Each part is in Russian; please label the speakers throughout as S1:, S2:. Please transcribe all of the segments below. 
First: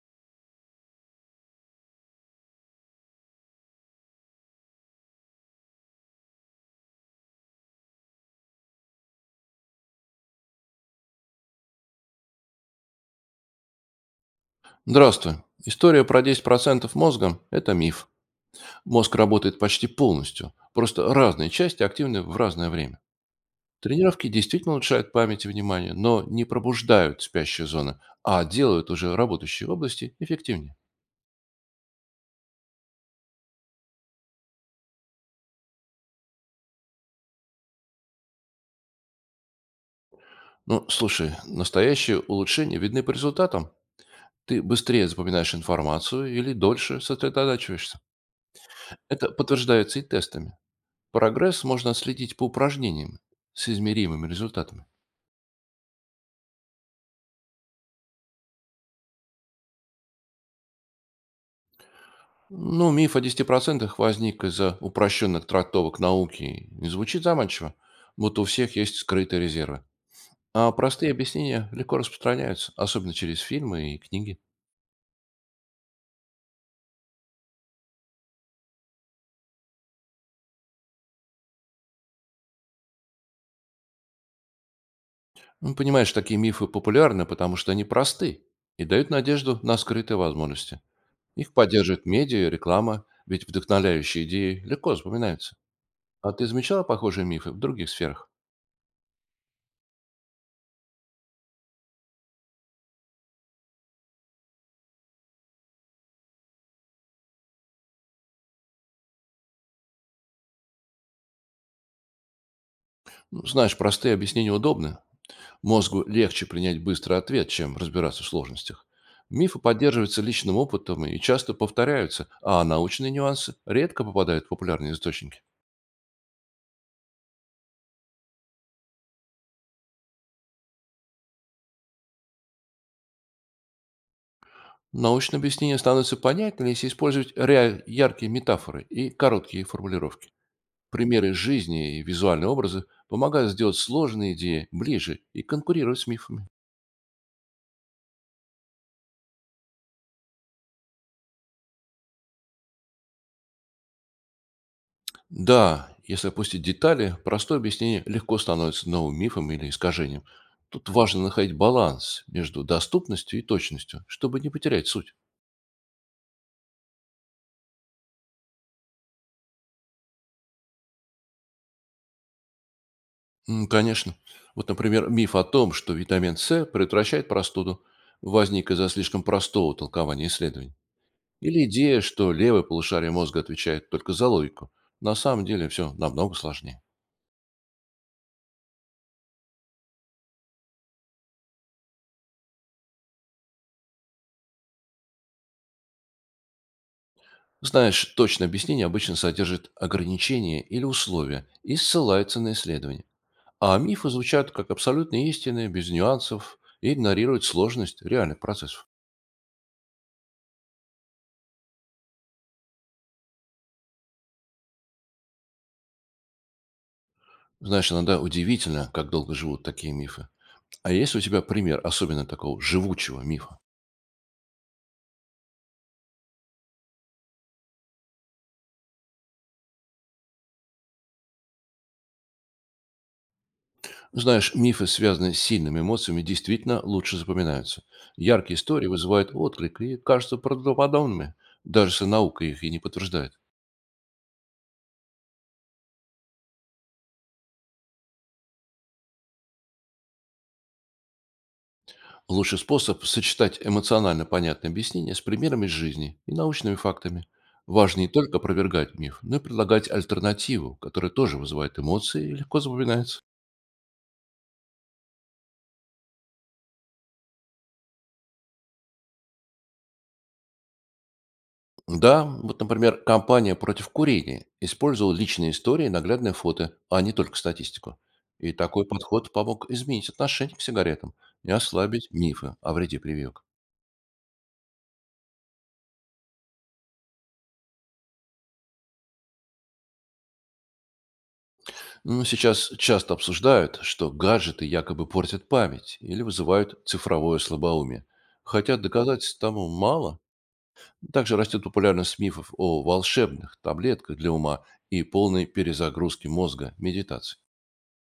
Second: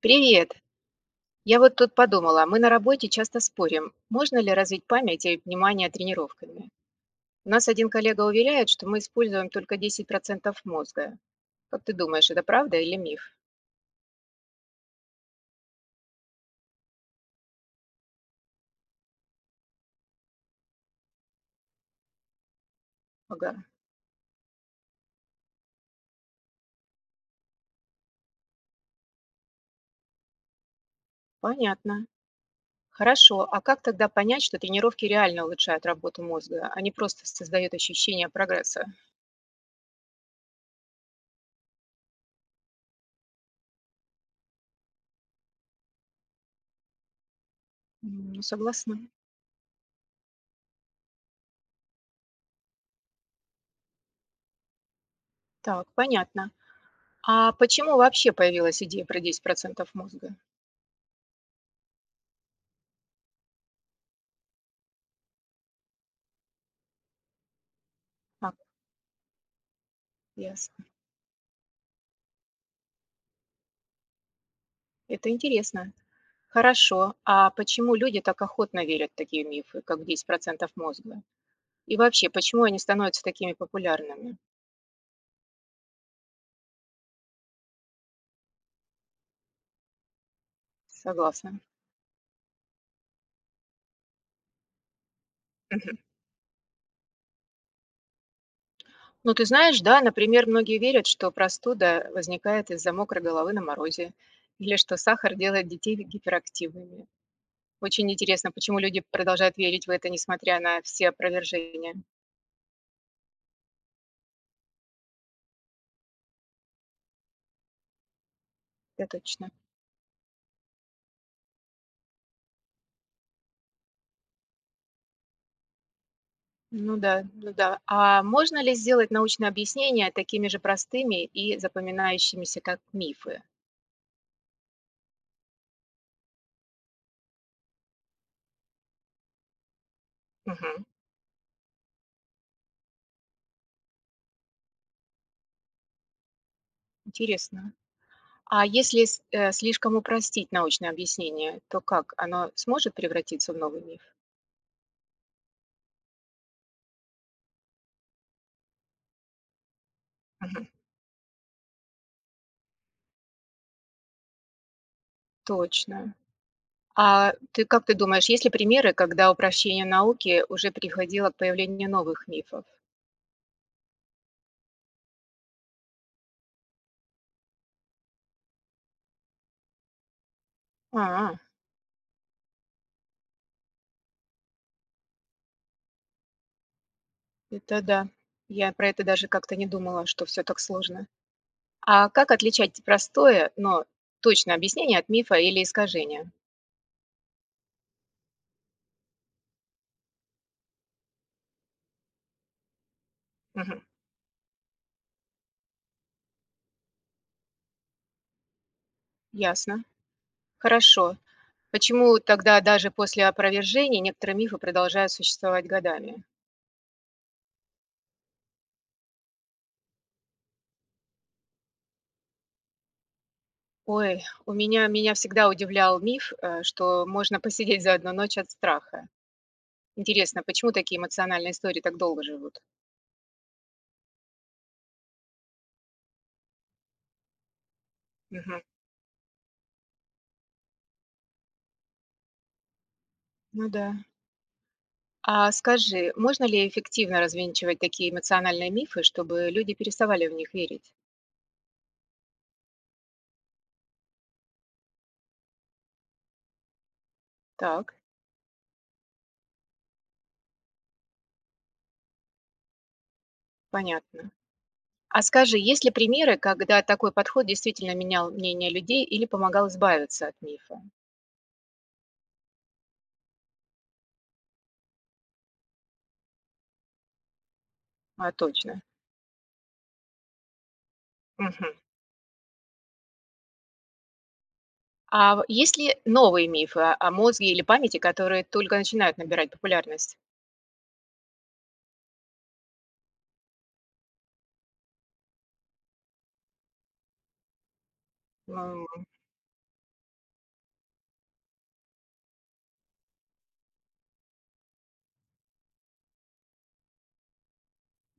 S1: Привет! Я вот тут подумала, мы на работе часто спорим, можно ли развить память и внимание тренировками. У нас один коллега уверяет, что мы используем только 10% мозга. Как ты думаешь, это правда или миф?
S2: Здравствуй. История про 10% мозга– это миф. Мозг работает почти полностью. Просто разные части активны в разное время.
S1: Ага,
S2: Тренировки действительно улучшают память и внимание, но не пробуждают спящие зоны, а делают уже работающие области эффективнее.
S1: понятно. Хорошо, а как тогда понять, что тренировки реально улучшают работу мозга, а не просто создают ощущение прогресса?
S2: Ну, слушай, настоящие улучшения видны по результатам. Ты быстрее запоминаешь информацию или дольше сосредотачиваешься.
S1: М, ну, согласна.
S2: Это подтверждается и тестами. Прогресс можно отследить по упражнениям с измеримыми результатами.
S1: Так, понятно. А почему вообще появилась идея про 10% мозга?
S2: Ну, миф о 10% возник из-за упрощенных трактовок науки и звучит заманчиво, будто у
S1: А,
S2: всех есть скрытые резервы. А
S1: ясно.
S2: простые объяснения легко распространяются, особенно через фильмы и книги.
S1: Это интересно. Хорошо. А почему люди так охотно верят в такие мифы, как 10% мозга? И вообще, почему они становятся такими популярными?
S2: Ну, понимаешь, такие мифы популярны, потому что они просты и дают надежду на скрытые возможности. Их
S1: Согласна.
S2: поддерживают медиа и реклама, ведь вдохновляющие идеи легко запоминаются.
S1: Мгм.
S2: А ты замечала похожие мифы в других сферах?
S1: Ну, ты знаешь, да, например, многие верят, что простуда возникает из-за мокрой головы на морозе, или что сахар делает детей гиперактивными. Очень интересно, почему люди продолжают верить в это, несмотря на все опровержения.
S2: Ну, знаешь, простые объяснения удобны, мозгу легче принять быстрый ответ, чем разбираться в сложностях.
S1: Да, точно.
S2: Мифы поддерживаются личным опытом и часто повторяются, а научные нюансы редко попадают в популярные источники.
S1: Ну да, ну да. А можно ли сделать научные объяснения такими же простыми и запоминающимися, как мифы?
S2: Научное объяснение становится понятнее, если использовать яркие метафоры и короткие формулировки.
S1: Мгм.
S2: Примеры жизни и визуальные образы помогают сделать сложные идеи ближе и конкурировать с мифами.
S1: Интересно. А если слишком упростить научное объяснение, то как? Оно сможет превратиться в новый миф?
S2: Да, если опустить детали, простое объяснение легко становится новым мифом или искажением.
S1: Мгм.
S2: Тут важно находить баланс между доступностью и точностью, чтобы не потерять суть.
S1: Точно. А ты как ты думаешь, есть ли примеры, когда упрощение науки уже приходило к появлению новых мифов?
S2: Конечно. Вот, например, миф о том, что витамин С предотвращает простуду, возник из-за слишком простого толкования исследований.
S1: А,
S2: Или идея, что левое полушарие мозга отвечает только за логику. На самом деле все намного сложнее.
S1: это да. Я про это даже как-то не думала, что все так сложно. А как отличать простое, но точное объяснение от мифа или искажения?
S2: Знаешь, точное объяснение обычно содержит ограничения или условия и ссылается на исследования. А
S1: Мгм.
S2: мифы звучат как абсолютные истины, без нюансов, и игнорируют сложность реальных процессов.
S1: Ясно. Хорошо. Почему тогда даже после опровержения некоторые мифы продолжают существовать годами?
S2: Знаешь, иногда удивительно, как долго живут такие мифы. А есть у тебя пример особенно такого живучего мифа?
S1: Ой, у меня всегда удивлял миф, что можно посидеть за одну ночь от страха. Интересно, почему такие эмоциональные истории так долго живут?
S2: Знаешь, мифы, связанные с сильными эмоциями, действительно лучше запоминаются. Яркие
S1: Мгм.
S2: истории вызывают отклик и кажутся правдоподобными, даже если наука их и не подтверждает.
S1: Ну да. А скажи, можно ли эффективно развенчивать такие эмоциональные мифы, чтобы люди переставали в них верить?
S2: Лучший способ– сочетать эмоционально понятные объяснения с примерами из жизни и научными фактами.
S1: Так,
S2: Важно не только опровергать миф, но и предлагать альтернативу, которая тоже вызывает эмоции и легко запоминается.
S1: понятно. А скажи, есть ли примеры, когда такой подход действительно менял мнение людей или помогал избавиться от мифа?
S2: Да, вот, например, компания против курения использовала личные истории и наглядные фото, а не только статистику.
S1: А,
S2: И
S1: точно.
S2: такой подход помог изменить отношение к сигаретам и
S1: Мгм.
S2: ослабить мифы о вреде прививок.
S1: А в есть ли новые мифы о мозге или памяти, которые только начинают набирать популярность?
S2: Ну, сейчас часто обсуждают, что гаджеты якобы портят память или вызывают цифровое слабоумие. Хотя
S1: М,
S2: доказательств тому мало. Также растет популярность мифов о волшебных таблетках для ума и полной перезагрузке мозга медитации.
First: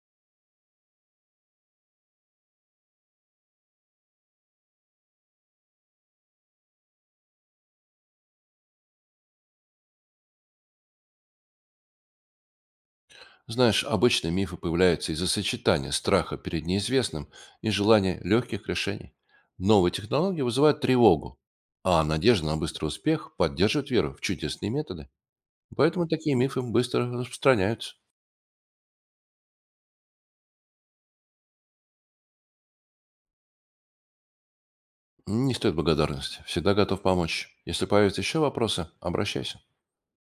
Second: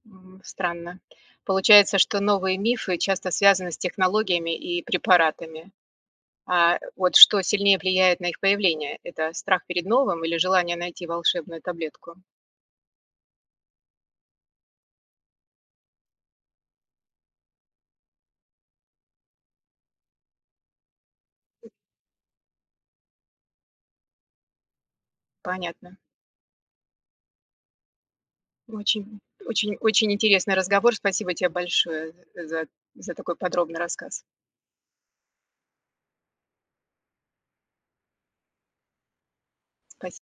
S1: м, странно. Получается, что новые мифы часто связаны с технологиями и препаратами. А вот что сильнее влияет на их появление? Это страх перед новым или желание найти волшебную таблетку?
S2: Знаешь, обычно мифы появляются из-за сочетания страха перед неизвестным и желания легких решений. Новые технологии вызывают тревогу, а надежда на быстрый успех поддерживает веру в чудесные методы.
S1: Понятно.
S2: Поэтому такие мифы быстро распространяются.
S1: Очень, очень, очень интересный разговор. Спасибо тебе большое за, за такой подробный рассказ.
S2: Не стоит благодарности. Всегда готов помочь. Если появятся еще вопросы, обращайся.
S1: Спасибо.